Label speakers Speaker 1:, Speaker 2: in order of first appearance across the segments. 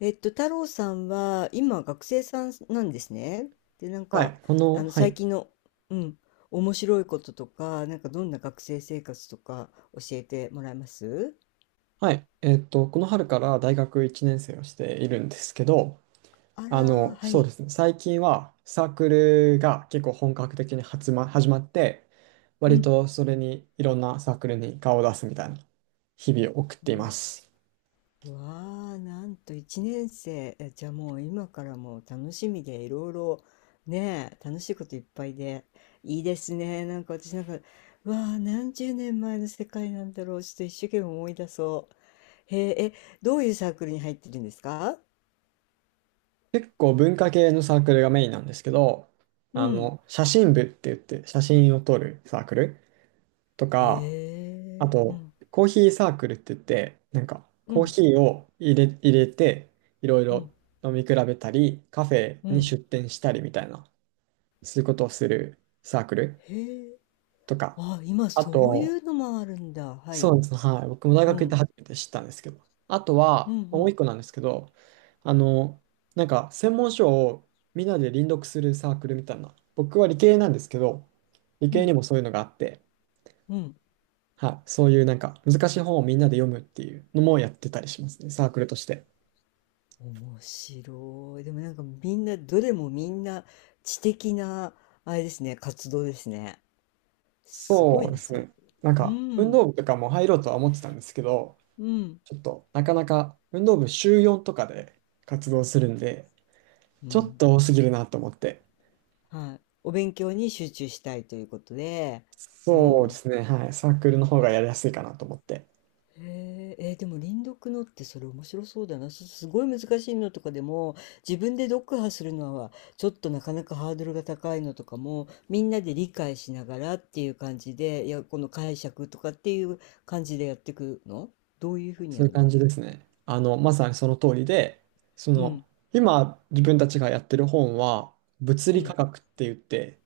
Speaker 1: 太郎さんは今学生さんなんですね。で、
Speaker 2: はい、は
Speaker 1: 最
Speaker 2: い、
Speaker 1: 近の、うん、面白いこととか、なんかどんな学生生活とか教えてもらえます？
Speaker 2: はい、この春から大学1年生をしているんですけど、
Speaker 1: あらー、は
Speaker 2: そう
Speaker 1: い。
Speaker 2: ですね、最近はサークルが結構本格的に始まって、
Speaker 1: う
Speaker 2: 割
Speaker 1: ん。
Speaker 2: とそれにいろんなサークルに顔を出すみたいな日々を送っていま
Speaker 1: わ、
Speaker 2: す。
Speaker 1: わあ、なんと1年生。えじゃあもう今からもう楽しみでいろいろ、ねえ、楽しいこといっぱいで。いいですね。なんか私なんか、わあ、何十年前の世界なんだろう。ちょっと一生懸命思い出そう。へえ、え、どういうサークルに入ってるんですか？
Speaker 2: 結構文化系のサークルがメインなんですけど、
Speaker 1: うん。
Speaker 2: 写真部って言って写真を撮るサークルと
Speaker 1: へ
Speaker 2: か、あ
Speaker 1: え、う
Speaker 2: と、
Speaker 1: ん、
Speaker 2: コーヒーサークルって言って、なんか、
Speaker 1: う
Speaker 2: コー
Speaker 1: ん、
Speaker 2: ヒーを入れて、いろい
Speaker 1: う
Speaker 2: ろ
Speaker 1: ん、
Speaker 2: 飲み比べたり、カフェ
Speaker 1: う
Speaker 2: に
Speaker 1: ん。
Speaker 2: 出店したりみたいな、そういうことをするサークル
Speaker 1: へえ、
Speaker 2: とか、
Speaker 1: あ、今
Speaker 2: あ
Speaker 1: そうい
Speaker 2: と、
Speaker 1: うのもあるんだ。は
Speaker 2: そう
Speaker 1: い。
Speaker 2: ですね、はい、僕も大
Speaker 1: う
Speaker 2: 学行って
Speaker 1: ん、
Speaker 2: 初めて知ったんですけど、あと
Speaker 1: うん、
Speaker 2: は、
Speaker 1: う
Speaker 2: もう
Speaker 1: ん、
Speaker 2: 一個なんですけど、あの、専門書をみんなで輪読するサークルみたいな、僕は理系なんですけど、理
Speaker 1: う
Speaker 2: 系に
Speaker 1: ん、
Speaker 2: もそういうのがあって、
Speaker 1: うん。
Speaker 2: はい、そういうなんか難しい本をみんなで読むっていうのもやってたりしますね、サークルとして。
Speaker 1: 面白い。でもなんかみんな、どれもみんな知的な、あれですね、活動ですね。すご
Speaker 2: そ
Speaker 1: い
Speaker 2: うで
Speaker 1: な、
Speaker 2: す
Speaker 1: それ。
Speaker 2: ね。なん
Speaker 1: う
Speaker 2: か運
Speaker 1: ん、
Speaker 2: 動部とかも入ろうとは思ってたんですけど、
Speaker 1: うん、
Speaker 2: ちょっとなかなか運動部週4とかで活動するんで、
Speaker 1: う
Speaker 2: ちょっ
Speaker 1: ん。
Speaker 2: と多すぎるなと思って。
Speaker 1: はい。お勉強に集中したいということで、う
Speaker 2: そうで
Speaker 1: ん。
Speaker 2: すね。はい。サークルの方がやりやすいかなと思って。
Speaker 1: へえ、えーでも輪読のってそれ面白そうだな。すごい難しいのとかでも自分で読破するのはちょっとなかなかハードルが高いのとかもみんなで理解しながらっていう感じで、いや、この解釈とかっていう感じでやってくの？どういうふうに
Speaker 2: そ
Speaker 1: や
Speaker 2: ういう
Speaker 1: る
Speaker 2: 感
Speaker 1: の？
Speaker 2: じですね。まさにその通りで、そ
Speaker 1: う
Speaker 2: の、
Speaker 1: ん、
Speaker 2: 今自分たちがやってる本は、物
Speaker 1: う
Speaker 2: 理科
Speaker 1: ん。
Speaker 2: 学って言って、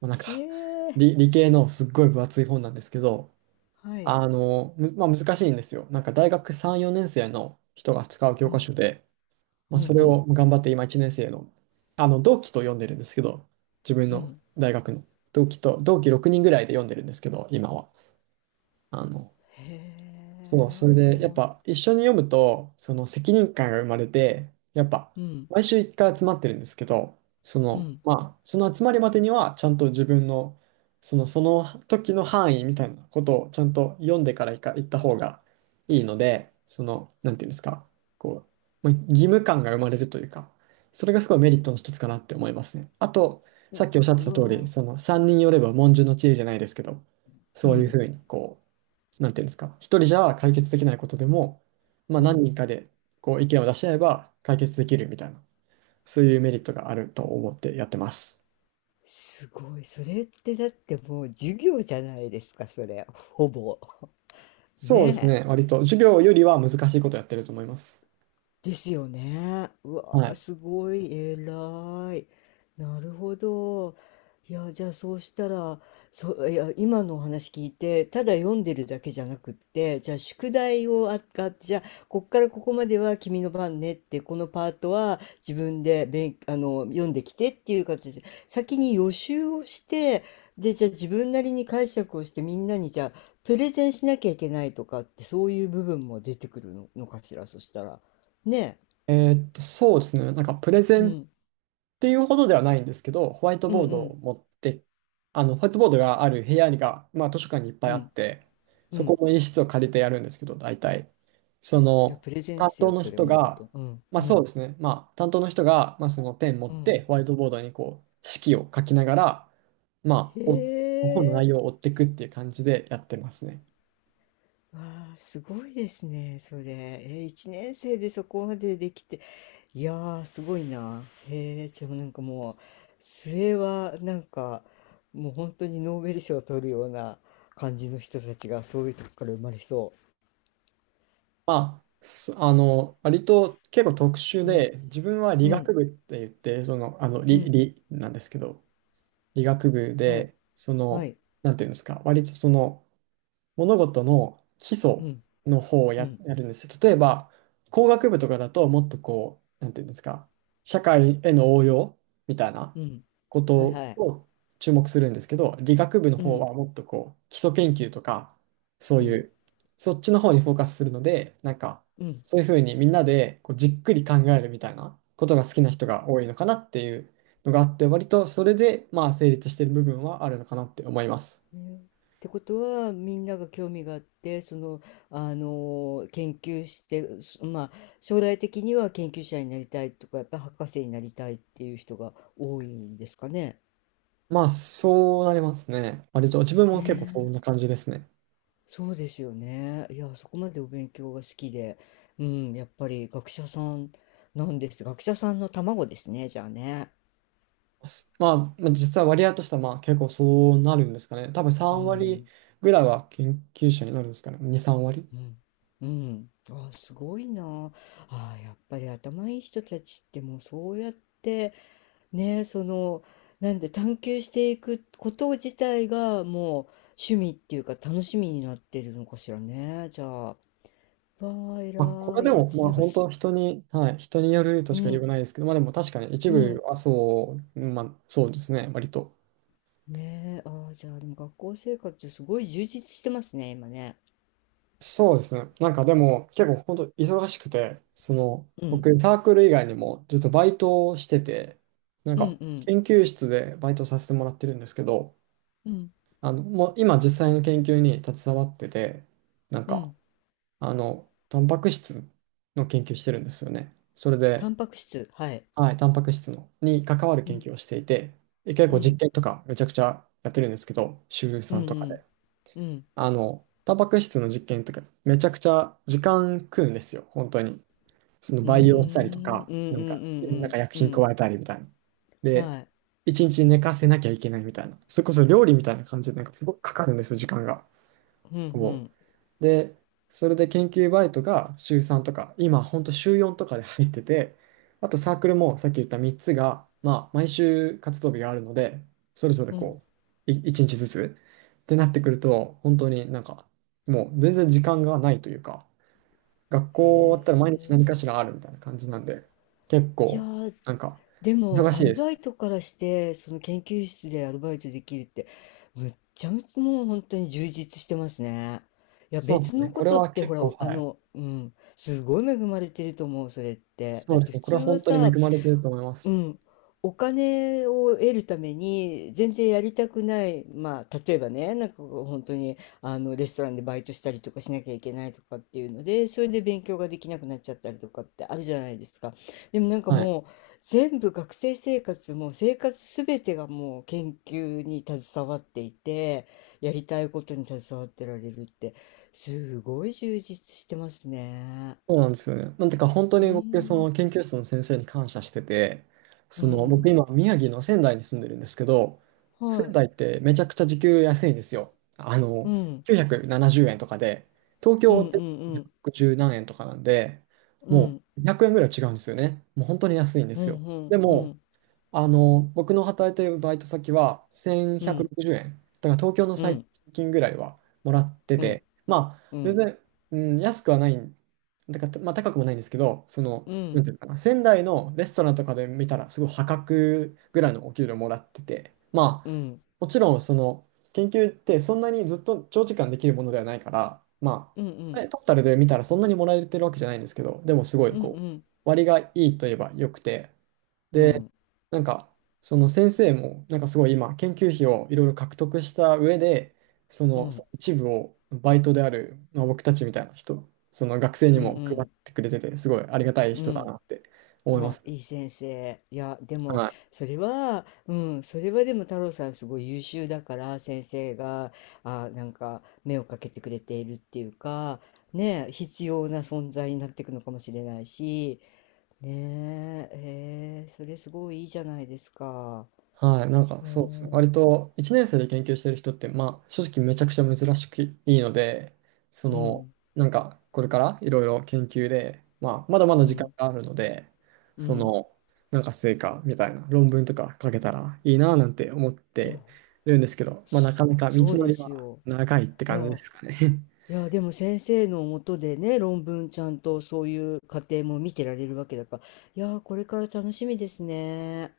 Speaker 2: まあ、なんか
Speaker 1: ひえー、
Speaker 2: 理系のすっごい分厚い本なんですけど、
Speaker 1: はい。
Speaker 2: あの、むまあ、難しいんですよ。なんか大学3、4年生の人が使う教
Speaker 1: う
Speaker 2: 科
Speaker 1: ん、
Speaker 2: 書で、ま
Speaker 1: う
Speaker 2: あ、
Speaker 1: ん、う
Speaker 2: それ
Speaker 1: ん、
Speaker 2: を頑張って今1年生の、同期と読んでるんですけど、自分
Speaker 1: う
Speaker 2: の
Speaker 1: ん。
Speaker 2: 大学の同期6人ぐらいで読んでるんですけど、今は。あの、
Speaker 1: へ
Speaker 2: そう、それ
Speaker 1: え、
Speaker 2: で、
Speaker 1: お
Speaker 2: やっ
Speaker 1: もし、
Speaker 2: ぱ一緒に読むと、その責任感が生まれて、やっぱ
Speaker 1: うん、
Speaker 2: 毎週一回集まってるんですけど、そ
Speaker 1: う
Speaker 2: の、
Speaker 1: ん。
Speaker 2: まあ、その集まりまでには、ちゃんと自分の、その、その時の範囲みたいなことをちゃんと読んでから行った方がいいので、その、なんていうんですか、こう、まあ、義務感が生まれるというか、それがすごいメリットの一つかなって思いますね。あと、さっきおっしゃってた
Speaker 1: う
Speaker 2: 通り、
Speaker 1: わ
Speaker 2: その3人寄れば文殊の知恵じゃないですけど、
Speaker 1: ー、う
Speaker 2: そういうふ
Speaker 1: ん、
Speaker 2: うにこう、なんていうんですか、一人じゃ解決できないことでも、まあ、
Speaker 1: う
Speaker 2: 何
Speaker 1: ん。
Speaker 2: 人かでこう意見を出し合えば解決できるみたいな、そういうメリットがあると思ってやってます。
Speaker 1: すごい。それってだってもう授業じゃないですか、それ。ほぼ。
Speaker 2: そうです
Speaker 1: ね
Speaker 2: ね、割と授業よりは難しいことやってると思います。
Speaker 1: ですよね。う
Speaker 2: は
Speaker 1: わー、
Speaker 2: い。
Speaker 1: すごい偉い。なるほど。いや、じゃあそうしたら、そう、いや、今のお話聞いて、ただ読んでるだけじゃなくって、じゃあ宿題をあがあって、じゃあ、こっからここまでは君の番ねって、このパートは自分で勉、あの、読んできてっていう形で、先に予習をして、で、じゃあ自分なりに解釈をしてみんなにじゃあ、プレゼンしなきゃいけないとかって、そういう部分も出てくるの、のかしら、そしたら。ね
Speaker 2: そうですね、なんかプレゼ
Speaker 1: え、う
Speaker 2: ンっ
Speaker 1: ん、
Speaker 2: ていうほどではないんですけど、ホワイト
Speaker 1: うん
Speaker 2: ボー
Speaker 1: う
Speaker 2: ドを
Speaker 1: ん
Speaker 2: 持って、ホワイトボードがある部屋が、まあ、図書館にいっぱい
Speaker 1: う
Speaker 2: あっ
Speaker 1: ん
Speaker 2: て、
Speaker 1: う
Speaker 2: そこ
Speaker 1: ん、
Speaker 2: の一室を借りてやるんですけど、大体、そ
Speaker 1: いや
Speaker 2: の、
Speaker 1: プレゼン
Speaker 2: 担
Speaker 1: スよ
Speaker 2: 当
Speaker 1: う
Speaker 2: の
Speaker 1: それ
Speaker 2: 人
Speaker 1: もうほと
Speaker 2: が、
Speaker 1: んどうん
Speaker 2: まあ
Speaker 1: う
Speaker 2: そう
Speaker 1: ん
Speaker 2: ですね、まあ、担当の人が、まあ、そのペン持っ
Speaker 1: うん、
Speaker 2: て、ホワイトボードにこう、式を書きながら、
Speaker 1: へ
Speaker 2: まあ、本の
Speaker 1: え、
Speaker 2: 内容を追っていくっていう感じでやってますね。
Speaker 1: わあすごいですねそれ、え1年生でそこまでできて、いやーすごいな。へえ、じゃあなんかもう末はなんかもう本当にノーベル賞を取るような感じの人たちがそういうとこから生まれそ
Speaker 2: まあ、すあの、割と結構特殊
Speaker 1: う。うん
Speaker 2: で、自分は
Speaker 1: う
Speaker 2: 理
Speaker 1: ん
Speaker 2: 学部って言って、その、あの、
Speaker 1: う
Speaker 2: 理、
Speaker 1: ん、
Speaker 2: 理なんですけど、理学部
Speaker 1: はい
Speaker 2: で、そ
Speaker 1: は
Speaker 2: の、
Speaker 1: い、
Speaker 2: なんていうんですか、割とその、物事の基
Speaker 1: う
Speaker 2: 礎
Speaker 1: ん
Speaker 2: の方を
Speaker 1: う
Speaker 2: や、
Speaker 1: ん
Speaker 2: やるんですよ。例えば、工学部とかだともっとこう、なんていうんですか、社会への応用みたいな
Speaker 1: うん、
Speaker 2: こと
Speaker 1: はいはい、
Speaker 2: を注目するんですけど、理学部の
Speaker 1: う
Speaker 2: 方
Speaker 1: ん
Speaker 2: はもっとこう、基礎研究とか、そう
Speaker 1: う
Speaker 2: い
Speaker 1: ん
Speaker 2: う、そっちの方にフォーカスするので、なんか、
Speaker 1: うん、
Speaker 2: そういうふうにみんなでこうじっくり考えるみたいなことが好きな人が多いのかなっていうのがあって、割とそれでまあ成立している部分はあるのかなって思います。
Speaker 1: ねってことはみんなが興味があってその、あの研究してそまあ将来的には研究者になりたいとかやっぱり博士になりたいっていう人が多いんですかね。
Speaker 2: まあ、そうなりますね。割と、自分も
Speaker 1: ね
Speaker 2: 結構そんな
Speaker 1: え、
Speaker 2: 感じですね。
Speaker 1: そうですよね。いやそこまでお勉強が好きで、うん、やっぱり学者さんなんです。学者さんの卵ですねじゃあね。
Speaker 2: すまあ、まあ実は割合としては、まあ、結構そうなるんですかね。多分
Speaker 1: う
Speaker 2: 3割
Speaker 1: ん
Speaker 2: ぐらいは研究者になるんですかね。2、3割。
Speaker 1: うんうん、あすごいな、あやっぱり頭いい人たちってもうそうやって。ねえ、その、なんで探求していくこと自体がもう趣味っていうか楽しみになってるのかしらね。じゃあ、わあ、
Speaker 2: まあ、これ
Speaker 1: 偉
Speaker 2: で
Speaker 1: い。
Speaker 2: も、
Speaker 1: 私
Speaker 2: ま
Speaker 1: な
Speaker 2: あ、
Speaker 1: んか
Speaker 2: 本当
Speaker 1: す、
Speaker 2: 人に、はい、人によると
Speaker 1: う
Speaker 2: しか言えうが
Speaker 1: ん、
Speaker 2: ないですけど、まあ、でも確かに一
Speaker 1: う
Speaker 2: 部
Speaker 1: ん。
Speaker 2: はそう、まあ、そうですね、割と。
Speaker 1: ねえ、ああ、じゃあ、でも学校生活すごい充実してますね、今ね。
Speaker 2: そうですね。なんかでも、結構本当忙しくて、その、
Speaker 1: うん、
Speaker 2: 僕、サークル以外にも、実はバイトをしてて、なん
Speaker 1: う
Speaker 2: か、
Speaker 1: ん、うん、
Speaker 2: 研究室でバイトさせてもらってるんですけど、
Speaker 1: うん、
Speaker 2: もう今実際の研究に携わってて、なん
Speaker 1: う
Speaker 2: か、
Speaker 1: ん。
Speaker 2: タンパク質の研究してるんですよね。それ
Speaker 1: タ
Speaker 2: で、
Speaker 1: ンパク質、はい。
Speaker 2: はい、タンパク質のに関わる
Speaker 1: う
Speaker 2: 研
Speaker 1: ん、
Speaker 2: 究をしていて、で結
Speaker 1: う
Speaker 2: 構
Speaker 1: ん、
Speaker 2: 実験とかめちゃくちゃやってるんですけど、週
Speaker 1: う
Speaker 2: さ
Speaker 1: ん、う
Speaker 2: んとかで。
Speaker 1: ん、うん。
Speaker 2: タンパク質の実験とかめちゃくちゃ時間食うんですよ、本当に。その
Speaker 1: うー
Speaker 2: 培養したりと
Speaker 1: ん、うん、
Speaker 2: か、
Speaker 1: うん、
Speaker 2: なんか、
Speaker 1: う
Speaker 2: なん
Speaker 1: ん、
Speaker 2: か薬
Speaker 1: うん、う
Speaker 2: 品
Speaker 1: ん。
Speaker 2: 加えたりみたいな。で、
Speaker 1: はい。
Speaker 2: 一日寝かせなきゃいけないみたいな。それこそ料理みたいな感じで、なんかすごくかかるんですよ、時間が。
Speaker 1: うん、う
Speaker 2: こ
Speaker 1: ん、
Speaker 2: う。で、それで研究バイトが週3とか、今ほんと週4とかで入ってて、あとサークルもさっき言った3つが、まあ毎週活動日があるので、それぞれ
Speaker 1: うん。
Speaker 2: こう、1日ずつってなってくると、本当になんか、もう全然時間がないというか、学校終わっ
Speaker 1: へ
Speaker 2: たら毎日何か
Speaker 1: え。
Speaker 2: しらあるみたいな感じなんで、結
Speaker 1: いや
Speaker 2: 構、
Speaker 1: ー、
Speaker 2: なんか、
Speaker 1: でも、
Speaker 2: 忙し
Speaker 1: ア
Speaker 2: い
Speaker 1: ル
Speaker 2: です
Speaker 1: バ
Speaker 2: ね。
Speaker 1: イトからして、その研究室でアルバイトできるって、むっちゃむちゃもう本当に充実してますね。いや、
Speaker 2: そうで
Speaker 1: 別
Speaker 2: す
Speaker 1: の
Speaker 2: ね。
Speaker 1: こ
Speaker 2: これ
Speaker 1: とっ
Speaker 2: は
Speaker 1: て、ほ
Speaker 2: 結
Speaker 1: ら、
Speaker 2: 構、
Speaker 1: あ
Speaker 2: はい。
Speaker 1: の、うん、すごい恵まれてると思う、それって。
Speaker 2: そ
Speaker 1: だっ
Speaker 2: うで
Speaker 1: て
Speaker 2: す
Speaker 1: 普
Speaker 2: ね。これ
Speaker 1: 通
Speaker 2: は
Speaker 1: は
Speaker 2: 本当に恵
Speaker 1: さ、
Speaker 2: まれてると思いま
Speaker 1: う
Speaker 2: す。
Speaker 1: ん。お金を得るために、全然やりたくない、まあ、例えばね、なんかこう本当に、あの、レストランでバイトしたりとかしなきゃいけないとかっていうので、それで勉強ができなくなっちゃったりとかってあるじゃないですか。でもなんか
Speaker 2: はい。
Speaker 1: もう、全部学生生活、も生活すべてがもう研究に携わっていて、やりたいことに携わってられるって、すごい充実してますね。
Speaker 2: そうなんですよね。なんてか本当
Speaker 1: う
Speaker 2: に僕、そ
Speaker 1: ん。
Speaker 2: の研究室の先生に感謝してて、
Speaker 1: う
Speaker 2: その僕
Speaker 1: ん。
Speaker 2: 今宮城の仙台に住んでるんですけど、仙
Speaker 1: はい。
Speaker 2: 台ってめちゃくちゃ時給安いんですよ。
Speaker 1: うん。
Speaker 2: 970円とかで、東
Speaker 1: う
Speaker 2: 京っ
Speaker 1: ん
Speaker 2: て
Speaker 1: うんうん
Speaker 2: 110何円とかなんで、
Speaker 1: う
Speaker 2: も
Speaker 1: ん
Speaker 2: う100円ぐらい違うんですよね。もう本当に安いんで
Speaker 1: う
Speaker 2: すよ。
Speaker 1: んう
Speaker 2: で
Speaker 1: んう
Speaker 2: も、
Speaker 1: ん
Speaker 2: 僕の働いてるバイト先は
Speaker 1: う
Speaker 2: 1160
Speaker 1: ん
Speaker 2: 円。だから東京の
Speaker 1: う
Speaker 2: 最低
Speaker 1: ん
Speaker 2: 賃金ぐらいはもらって
Speaker 1: うん
Speaker 2: て、まあ、
Speaker 1: う
Speaker 2: 全
Speaker 1: ん
Speaker 2: 然、うん、安くはないん、だから、まあ、高くもないんですけど、その、
Speaker 1: う
Speaker 2: なん
Speaker 1: ん
Speaker 2: ていうのかな、仙台のレストランとかで見たら、すごい破格ぐらいのお給料もらってて、まあ、
Speaker 1: うん
Speaker 2: もちろん、その、研究ってそんなにずっと長時間できるものではないから、ま
Speaker 1: う
Speaker 2: あ、
Speaker 1: ん
Speaker 2: トータルで見たらそんなにもらえてるわけじゃないんですけど、でもすご
Speaker 1: う
Speaker 2: い、
Speaker 1: ん
Speaker 2: こ
Speaker 1: う
Speaker 2: う、
Speaker 1: ん
Speaker 2: 割がいいといえば良くて、
Speaker 1: うん
Speaker 2: で、
Speaker 1: うん
Speaker 2: なんか、その先生も、なんかすごい今、研究費をいろいろ獲得した上で、そ
Speaker 1: う
Speaker 2: のそ
Speaker 1: ん
Speaker 2: の一部をバイトである、まあ、僕たちみたいな人、その学生
Speaker 1: う
Speaker 2: にも配っ
Speaker 1: ん、
Speaker 2: てくれてて、すごいありがたい人だなって思いま
Speaker 1: あ
Speaker 2: す。
Speaker 1: いい先生、いやで
Speaker 2: は
Speaker 1: も
Speaker 2: い
Speaker 1: それはうん、それはでも太郎さんすごい優秀だから先生があなんか目をかけてくれているっていうか、ね必要な存在になっていくのかもしれないし、ねえ、えーそれすごいいいじゃないですか。
Speaker 2: はい、なんか
Speaker 1: う
Speaker 2: そうですね。
Speaker 1: ん
Speaker 2: 割と1年生で研究してる人って、まあ正直めちゃくちゃ珍しくいいので、そ
Speaker 1: う
Speaker 2: の、
Speaker 1: ん、
Speaker 2: なんかこれからいろいろ研究で、まあまだまだ
Speaker 1: う
Speaker 2: 時間
Speaker 1: ん、
Speaker 2: があるので、
Speaker 1: う
Speaker 2: そ
Speaker 1: ん。
Speaker 2: の、なんか成果みたいな論文とか書けたらいいなぁなんて思っ
Speaker 1: いや、
Speaker 2: てるんですけど、まあ
Speaker 1: そ
Speaker 2: なかなか道
Speaker 1: そう
Speaker 2: の
Speaker 1: で
Speaker 2: り
Speaker 1: す
Speaker 2: は
Speaker 1: よ。
Speaker 2: 長いって
Speaker 1: い
Speaker 2: 感じで
Speaker 1: や、
Speaker 2: すかね。
Speaker 1: いや、でも先生のもとでね、論文ちゃんとそういう過程も見てられるわけだから、いや、これから楽しみですね。